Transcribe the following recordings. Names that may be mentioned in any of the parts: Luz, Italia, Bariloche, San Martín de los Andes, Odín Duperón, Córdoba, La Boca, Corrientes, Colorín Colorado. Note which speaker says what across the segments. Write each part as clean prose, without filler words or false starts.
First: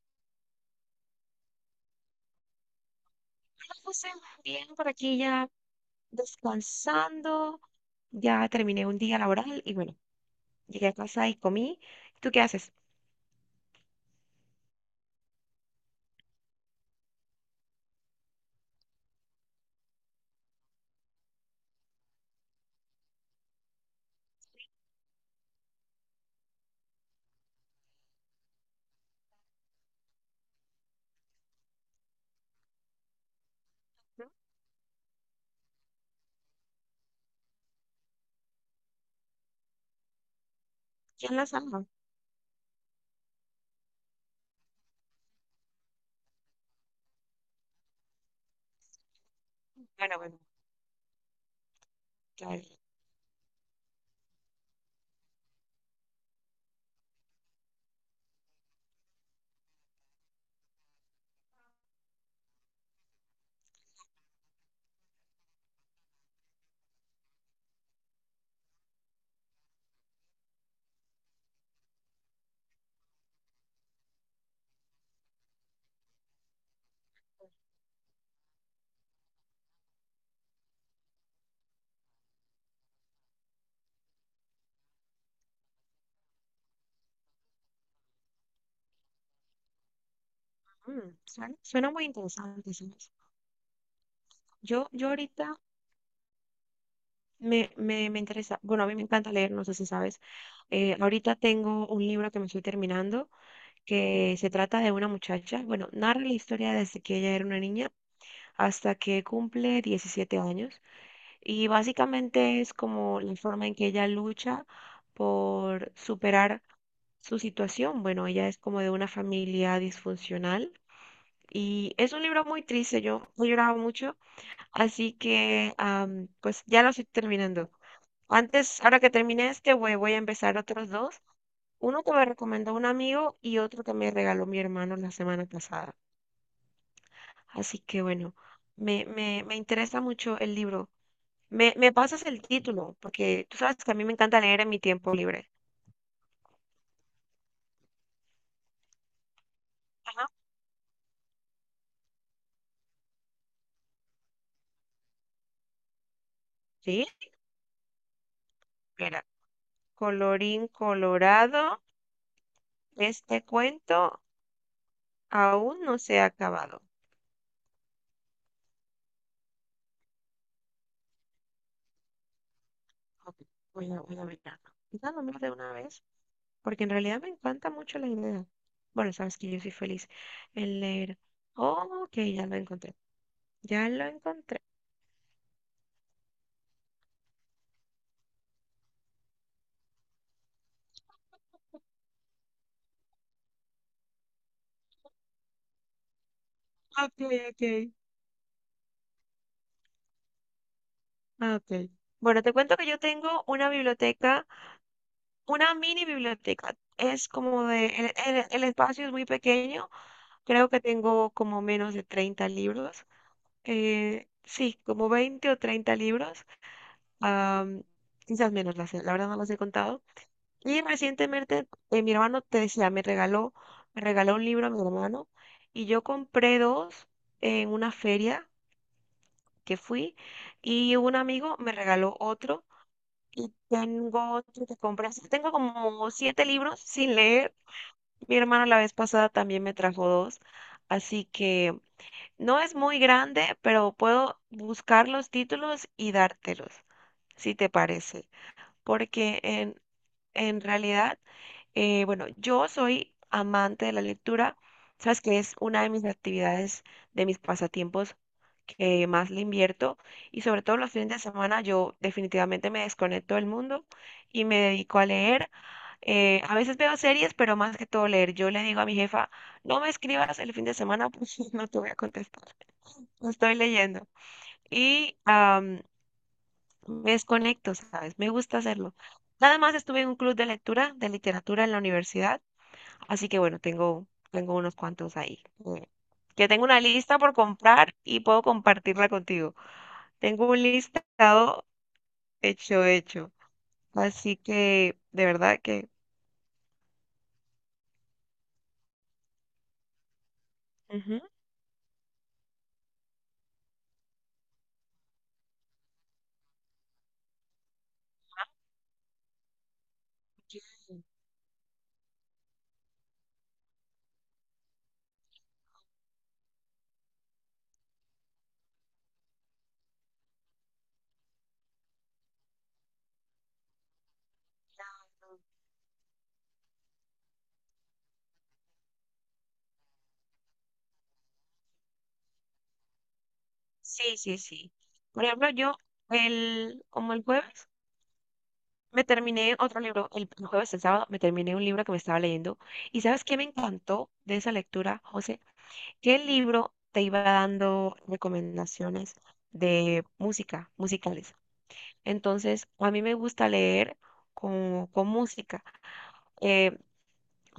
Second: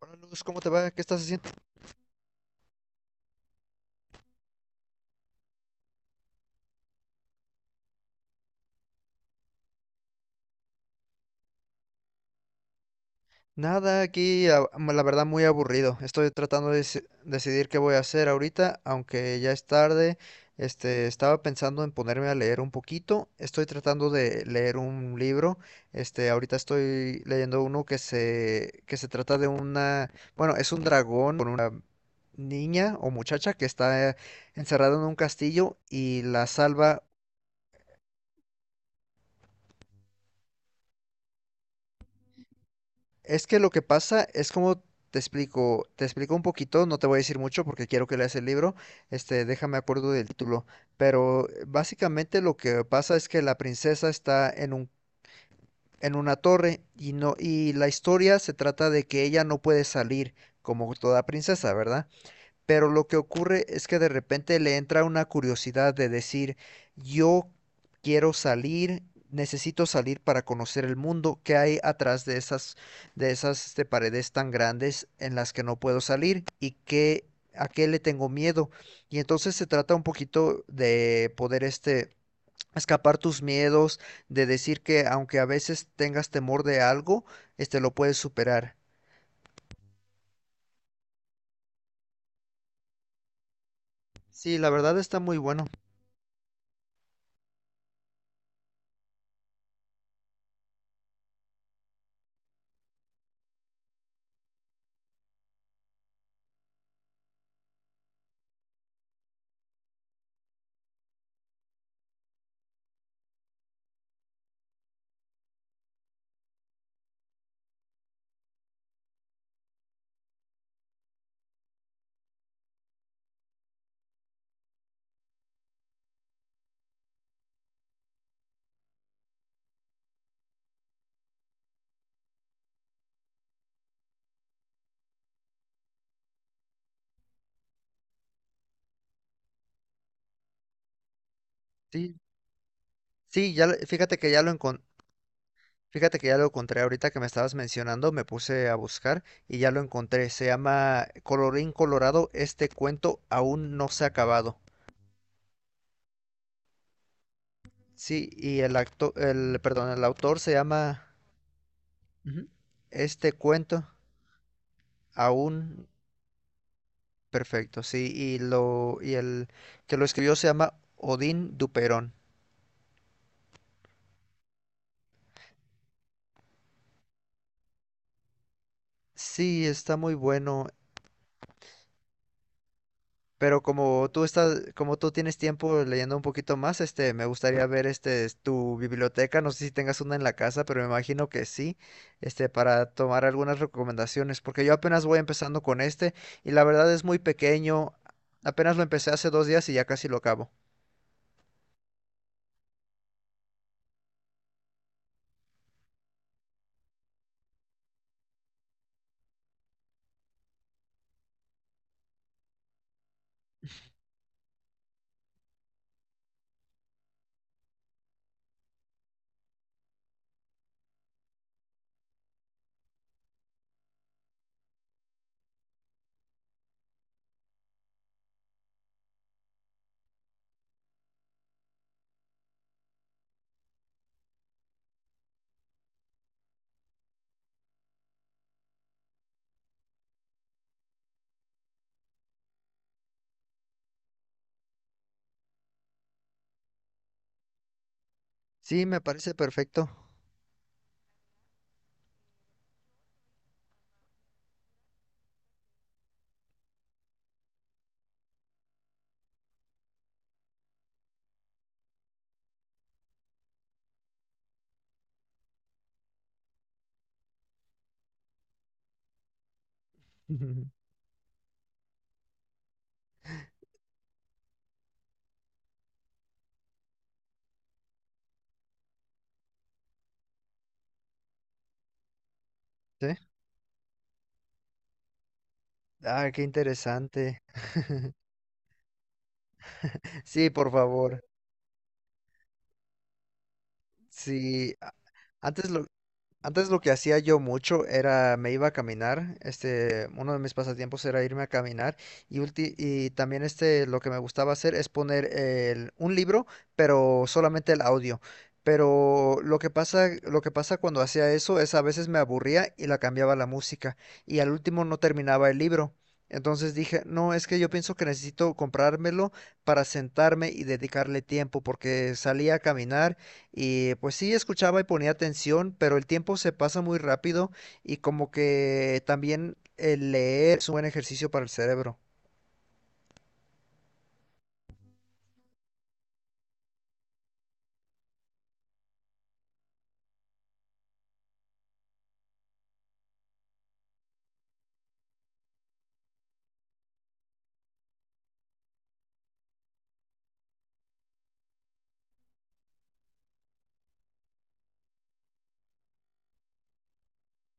Speaker 1: Hola Luz, ¿cómo te va? ¿Qué estás haciendo?
Speaker 2: José, bien, por aquí ya descansando, ya terminé un día laboral y bueno, llegué a casa y comí. ¿Tú qué haces?
Speaker 1: Nada, aquí la verdad muy aburrido. Estoy tratando de decidir qué voy a hacer ahorita, aunque ya es tarde. Estaba pensando en ponerme a leer un poquito. Estoy tratando de leer un libro. Ahorita estoy leyendo uno que se trata de una, bueno, es un dragón con una niña o muchacha que está
Speaker 2: ¿Mm?
Speaker 1: encerrada en un castillo y la salva.
Speaker 2: ¿Quién la salva?
Speaker 1: Es que lo que pasa es como te explico un poquito, no te voy a decir mucho porque quiero que leas el libro, este, déjame acuerdo
Speaker 2: Bueno,
Speaker 1: del
Speaker 2: bueno,
Speaker 1: título, pero básicamente lo
Speaker 2: ya-
Speaker 1: que pasa es que la princesa está en un, en una torre y no, y la historia se trata de que ella no puede salir como toda princesa, ¿verdad? Pero lo que ocurre es que de repente le entra una curiosidad de decir, yo quiero salir, necesito salir para conocer el mundo que hay atrás de esas paredes tan grandes en las que no puedo salir y que, a qué le tengo miedo. Y entonces se trata un poquito de poder escapar tus miedos, de decir que aunque a veces tengas temor de algo, este lo puedes superar.
Speaker 2: suena, suena muy interesante, ¿sabes?
Speaker 1: Sí, la
Speaker 2: Yo,
Speaker 1: verdad
Speaker 2: yo
Speaker 1: está muy
Speaker 2: ahorita
Speaker 1: bueno.
Speaker 2: me interesa, bueno, a mí me encanta leer, no sé si sabes. Ahorita tengo un libro que me estoy terminando que se trata de una muchacha, bueno, narra la historia desde que ella era una niña hasta que cumple 17 años. Y básicamente es como la forma en que ella lucha por superar su situación. Bueno, ella es como de una familia disfuncional y es un libro muy triste. Yo he llorado mucho, así que pues ya lo estoy terminando. Antes, ahora que termine este, voy a empezar otros dos. Uno que me recomendó un amigo y otro que me regaló mi hermano la semana pasada. Así que bueno, me interesa mucho el libro. Me
Speaker 1: Sí,
Speaker 2: pasas el título, porque
Speaker 1: sí,
Speaker 2: tú sabes que a mí me
Speaker 1: fíjate que
Speaker 2: encanta
Speaker 1: ya lo
Speaker 2: leer en mi
Speaker 1: encontré.
Speaker 2: tiempo libre.
Speaker 1: Fíjate que ya lo encontré ahorita que me estabas mencionando, me puse a buscar y ya lo
Speaker 2: Ajá.
Speaker 1: encontré. Se llama Colorín Colorado, este cuento aún no se ha acabado.
Speaker 2: Sí,
Speaker 1: Sí, y
Speaker 2: mira,
Speaker 1: perdón, el autor se
Speaker 2: colorín
Speaker 1: llama
Speaker 2: colorado,
Speaker 1: ujú. Este
Speaker 2: este
Speaker 1: cuento
Speaker 2: cuento
Speaker 1: aún
Speaker 2: aún no se ha acabado.
Speaker 1: perfecto. Sí, y el que lo escribió se llama Odín Duperón.
Speaker 2: Ok, voy a mirarlo. Quizá lo miro de una vez, porque en realidad me encanta mucho la idea. Bueno, sabes que yo
Speaker 1: Sí,
Speaker 2: soy
Speaker 1: está
Speaker 2: feliz
Speaker 1: muy bueno.
Speaker 2: en leer. Oh, ok, ya lo encontré.
Speaker 1: Pero
Speaker 2: Ya lo
Speaker 1: como tú
Speaker 2: encontré.
Speaker 1: estás, como tú tienes tiempo leyendo un poquito más, este, me gustaría ver este es tu biblioteca. No sé si tengas una en la casa, pero me imagino que sí, este, para tomar algunas recomendaciones, porque yo apenas voy empezando con este y la verdad es muy
Speaker 2: Ok, ok.
Speaker 1: pequeño. Apenas lo empecé hace dos días y ya casi lo acabo.
Speaker 2: Ah, ok. Bueno, te cuento que yo tengo una biblioteca. Una mini biblioteca. Es como el espacio es muy pequeño, creo que tengo como menos de 30 libros. Sí, como 20 o 30 libros, am, quizás menos, verdad no los he contado. Y recientemente mi hermano, te decía, me regaló un libro a mi hermano y yo compré dos en una feria que fui y un amigo me regaló otro. Y tengo otro que compré. Así que tengo como 7 libros sin leer. Mi hermano la vez pasada también me trajo dos, así que no es muy grande, pero puedo buscar los títulos y dártelos, si te parece,
Speaker 1: Sí, me parece
Speaker 2: porque
Speaker 1: perfecto.
Speaker 2: en realidad, bueno, yo soy amante de la lectura, sabes que es una de mis actividades, de mis pasatiempos que más le invierto y sobre todo los fines de semana yo definitivamente me desconecto del mundo y me dedico a leer a veces veo series, pero más que todo leer. Yo le digo a mi jefa, no me escribas el fin de semana porque no te voy a contestar. No estoy leyendo. Y me desconecto, ¿sabes? Me gusta hacerlo. Nada más estuve en un club de lectura, de literatura en la universidad,
Speaker 1: ¿Sí?
Speaker 2: así que bueno, tengo unos cuantos ahí.
Speaker 1: Ah, qué
Speaker 2: Que tengo una lista por
Speaker 1: interesante.
Speaker 2: comprar y puedo compartirla contigo. Tengo
Speaker 1: Sí,
Speaker 2: un
Speaker 1: por favor.
Speaker 2: listado hecho. Así
Speaker 1: Sí,
Speaker 2: que, de verdad
Speaker 1: antes lo,
Speaker 2: que...
Speaker 1: Antes lo que hacía yo mucho era me iba a caminar, este, uno de mis pasatiempos era irme a caminar y, y también este lo que me gustaba hacer es poner un libro, pero solamente el audio. Pero lo que pasa cuando
Speaker 2: ujú.
Speaker 1: hacía eso es a veces me aburría y la cambiaba la música y al último no terminaba el libro. Entonces dije, no, es que yo pienso que necesito comprármelo para sentarme y dedicarle tiempo porque salía a caminar y pues sí, escuchaba y ponía atención, pero el tiempo se pasa muy rápido y como que también el leer es un buen ejercicio para el cerebro.
Speaker 2: Sí, sí, sí. Por ejemplo, como el jueves me terminé otro libro, el jueves, el sábado, me terminé un libro que me estaba leyendo. ¿Y sabes qué me encantó de esa lectura, José? Que el libro te iba dando recomendaciones de música, musicales. Entonces, a mí me gusta leer con música. Eh,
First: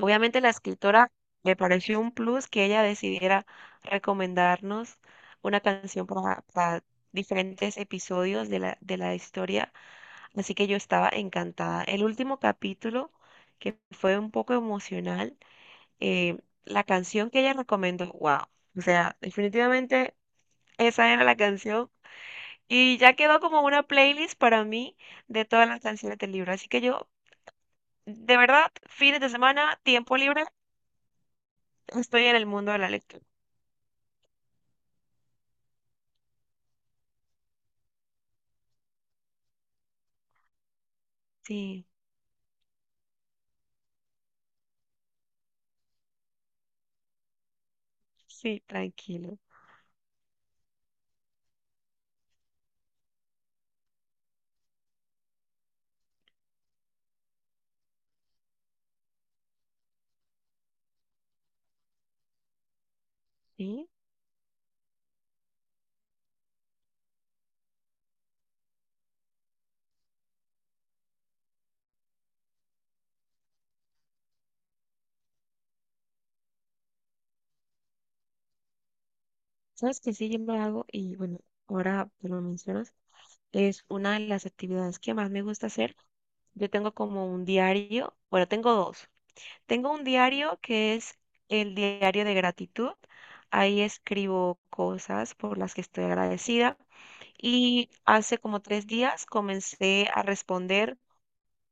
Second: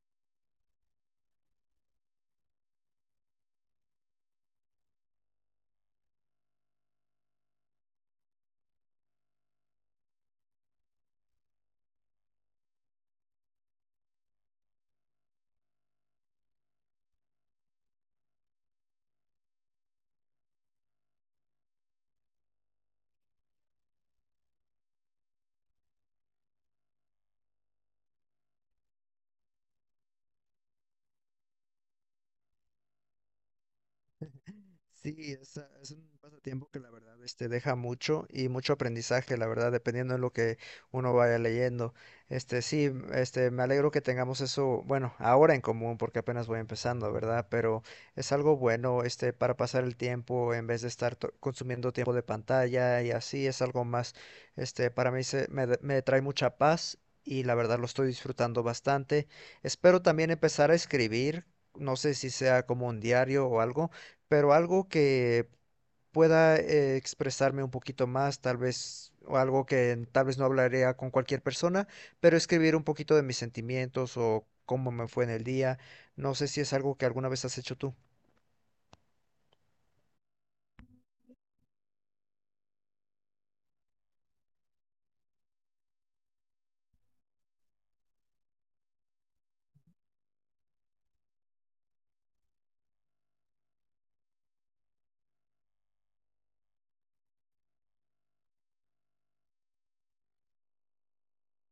Speaker 2: Obviamente la escritora me pareció un plus que ella decidiera recomendarnos una canción para diferentes episodios de de la historia, así que yo estaba encantada. El último capítulo, que fue un poco emocional, eh, la canción que ella recomendó, wow, o sea, definitivamente esa era la canción y ya quedó como una playlist para mí de todas las canciones del libro, así que yo, de verdad, fines de semana, tiempo libre, estoy en el mundo de la lectura.
Speaker 1: Sí, es, ah, es un pasatiempo que la verdad este, deja mucho y mucho aprendizaje, la verdad, dependiendo de lo que uno vaya
Speaker 2: Sí,
Speaker 1: leyendo. Este, sí, este, me alegro que tengamos eso, bueno, ahora en común, porque apenas voy empezando, ¿verdad? Pero es algo
Speaker 2: sí,
Speaker 1: bueno, este,
Speaker 2: tranquilo.
Speaker 1: para pasar el tiempo en vez de estar consumiendo tiempo de pantalla y así, es algo más, este, para mí me trae mucha paz y la verdad lo estoy disfrutando bastante. Espero también empezar a escribir, no sé si sea como un diario o
Speaker 2: Sí,
Speaker 1: algo, pero algo que pueda expresarme un poquito más, tal vez, o algo que tal vez no hablaría con cualquier persona, pero escribir un poquito de mis sentimientos o cómo me fue en el día. No sé si es algo que alguna vez has hecho tú.
Speaker 2: sabes que sí, yo lo hago y bueno, ahora que lo mencionas, es una de las actividades que más me gusta hacer. Yo tengo como un diario, bueno, tengo dos. Tengo un diario que es el diario de gratitud. Ahí escribo cosas por las que estoy agradecida. Y hace como 3 días comencé a responder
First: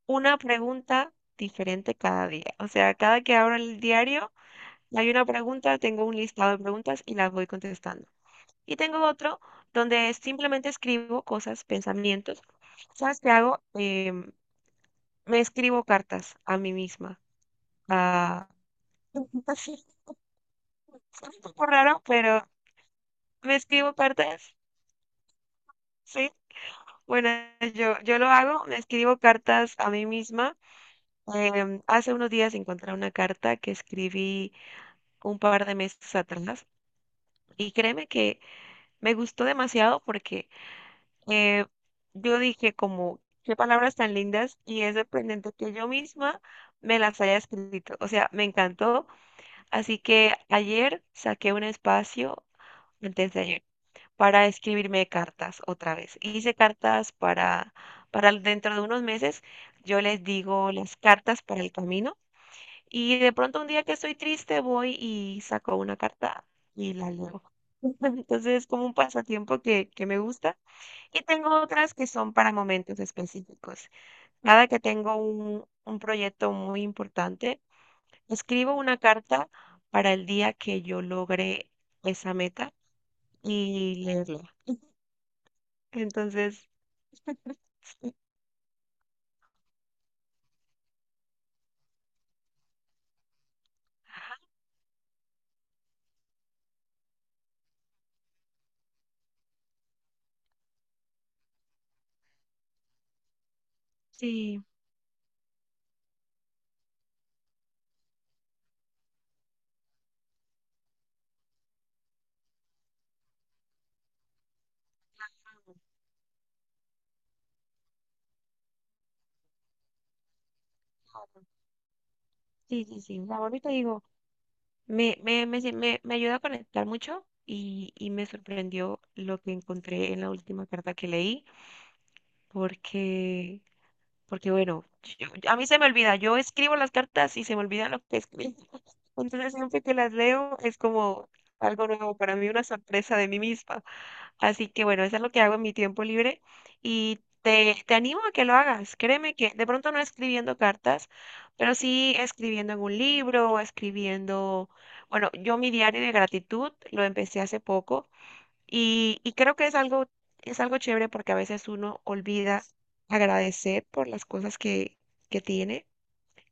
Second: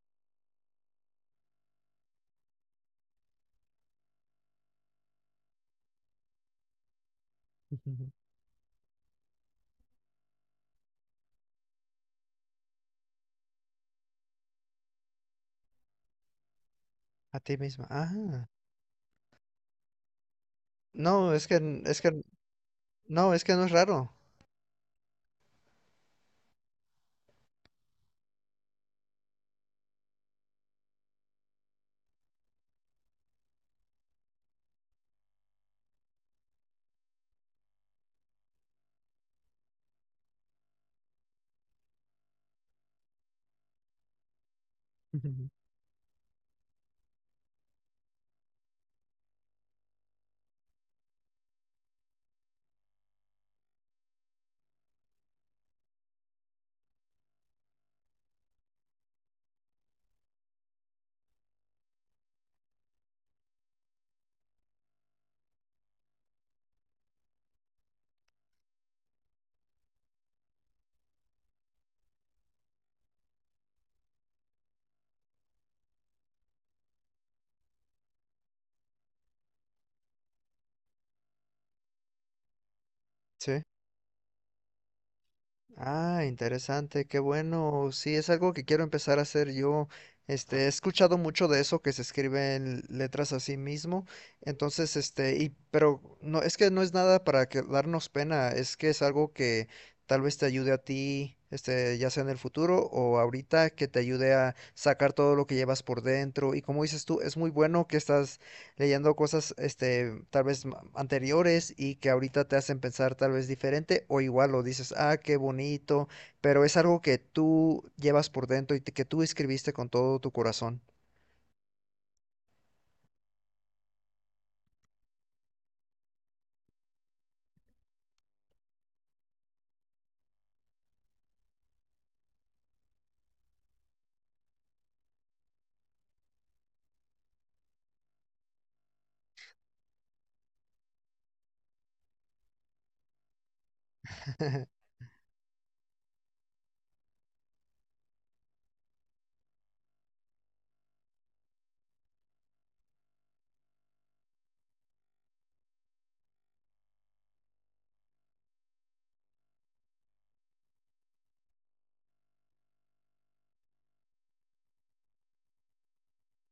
Speaker 2: una pregunta diferente cada día. O sea, cada que abro el diario hay una pregunta, tengo un listado de preguntas y las voy contestando.
Speaker 1: Ujú.
Speaker 2: Y tengo otro donde simplemente escribo cosas, pensamientos. ¿Sabes qué hago? Me escribo cartas a mí misma.
Speaker 1: A ti misma. Ah,
Speaker 2: Ah, sí, es
Speaker 1: no,
Speaker 2: un
Speaker 1: es que,
Speaker 2: poco
Speaker 1: es
Speaker 2: raro,
Speaker 1: que,
Speaker 2: pero
Speaker 1: no, es que
Speaker 2: me
Speaker 1: no es
Speaker 2: escribo
Speaker 1: raro.
Speaker 2: cartas, sí. Bueno, yo lo hago, me escribo cartas a mí misma. Hace unos días encontré una carta que escribí un par de meses atrás y créeme que me gustó demasiado porque eh, yo dije como, qué palabras tan lindas y es
Speaker 1: Ujú.
Speaker 2: sorprendente que yo misma me las haya escrito. O sea, me encantó. Así que ayer saqué un espacio, antes de ayer, para escribirme cartas otra vez. Hice cartas para dentro de unos meses. Yo les digo las cartas para el camino y de pronto un día que estoy triste voy y saco una carta y la leo. Entonces es como un pasatiempo que me gusta y tengo otras que son para momentos específicos. Cada que tengo un proyecto muy importante, escribo una carta para el día que yo logre esa meta
Speaker 1: Sí.
Speaker 2: y leerla.
Speaker 1: Ah,
Speaker 2: Entonces,
Speaker 1: interesante, qué bueno. Sí, es algo que quiero empezar a hacer yo. Este, he escuchado mucho de eso que se escribe en letras a sí mismo. Entonces, este, y pero no es que no es nada para que darnos pena, es que es algo que tal vez te ayude a ti, este, ya sea en el futuro o ahorita que te ayude a
Speaker 2: sí,
Speaker 1: sacar todo lo que llevas por dentro. Y como dices tú, es muy bueno que estás leyendo cosas, este, tal vez anteriores y que ahorita te hacen pensar tal vez diferente o igual lo dices, ah, qué bonito, pero es algo que tú llevas por dentro y que tú escribiste con todo tu corazón.
Speaker 2: sí, sí, sí. La ahorita digo, me ayuda a conectar mucho y me sorprendió lo que encontré en la última carta que leí, porque porque bueno, a mí se me olvida, yo escribo las cartas y se me olvida lo que escribo. Entonces siempre que las leo es como algo nuevo para mí, una sorpresa de mí misma. Así que bueno, eso es lo que hago en mi tiempo libre te animo a que lo hagas. Créeme que de pronto no escribiendo cartas, pero sí escribiendo en un libro escribiendo, bueno, yo mi diario de gratitud lo empecé hace poco y creo que es algo chévere porque a veces uno olvida agradecer por las cosas que tiene.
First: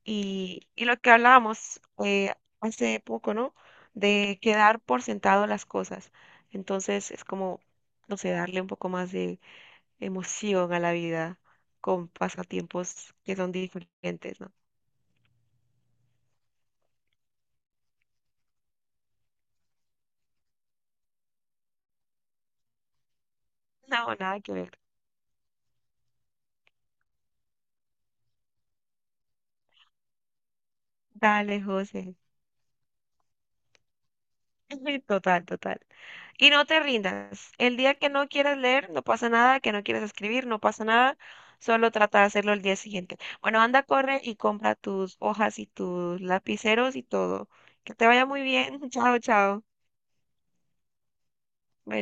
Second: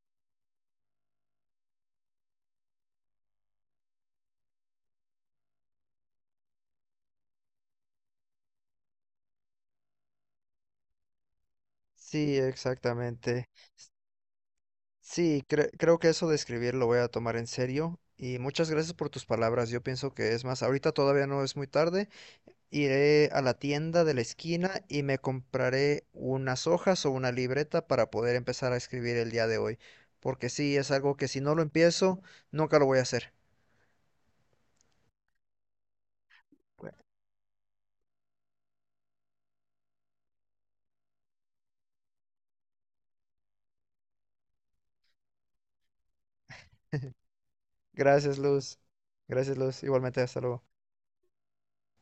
Speaker 2: Y lo que hablábamos hace poco, ¿no? De quedar por sentado las cosas. Entonces es como, no sé, darle un poco más de emoción a la vida con
Speaker 1: Sí,
Speaker 2: pasatiempos que
Speaker 1: exactamente.
Speaker 2: son diferentes, ¿no?
Speaker 1: Sí, creo que eso de escribir lo voy a tomar en serio. Y muchas gracias por tus palabras. Yo pienso que es más, ahorita todavía no es muy tarde. Iré a la tienda
Speaker 2: No,
Speaker 1: de la
Speaker 2: nada que ver.
Speaker 1: esquina y me compraré unas hojas o una libreta para poder empezar a escribir el día de hoy, porque sí, es algo que si no
Speaker 2: Dale,
Speaker 1: lo
Speaker 2: José.
Speaker 1: empiezo, nunca lo voy a hacer.
Speaker 2: Total, total. Y no te rindas. El día que no quieras leer, no pasa nada, que no quieras escribir, no pasa nada. Solo trata de hacerlo el día siguiente. Bueno, anda, corre y compra tus hojas y tus lapiceros y todo. Que te vaya
Speaker 1: Gracias,
Speaker 2: muy
Speaker 1: Luz.
Speaker 2: bien. Chao,
Speaker 1: Gracias,
Speaker 2: chao.
Speaker 1: Luz. Igualmente, hasta luego.
Speaker 2: Bye.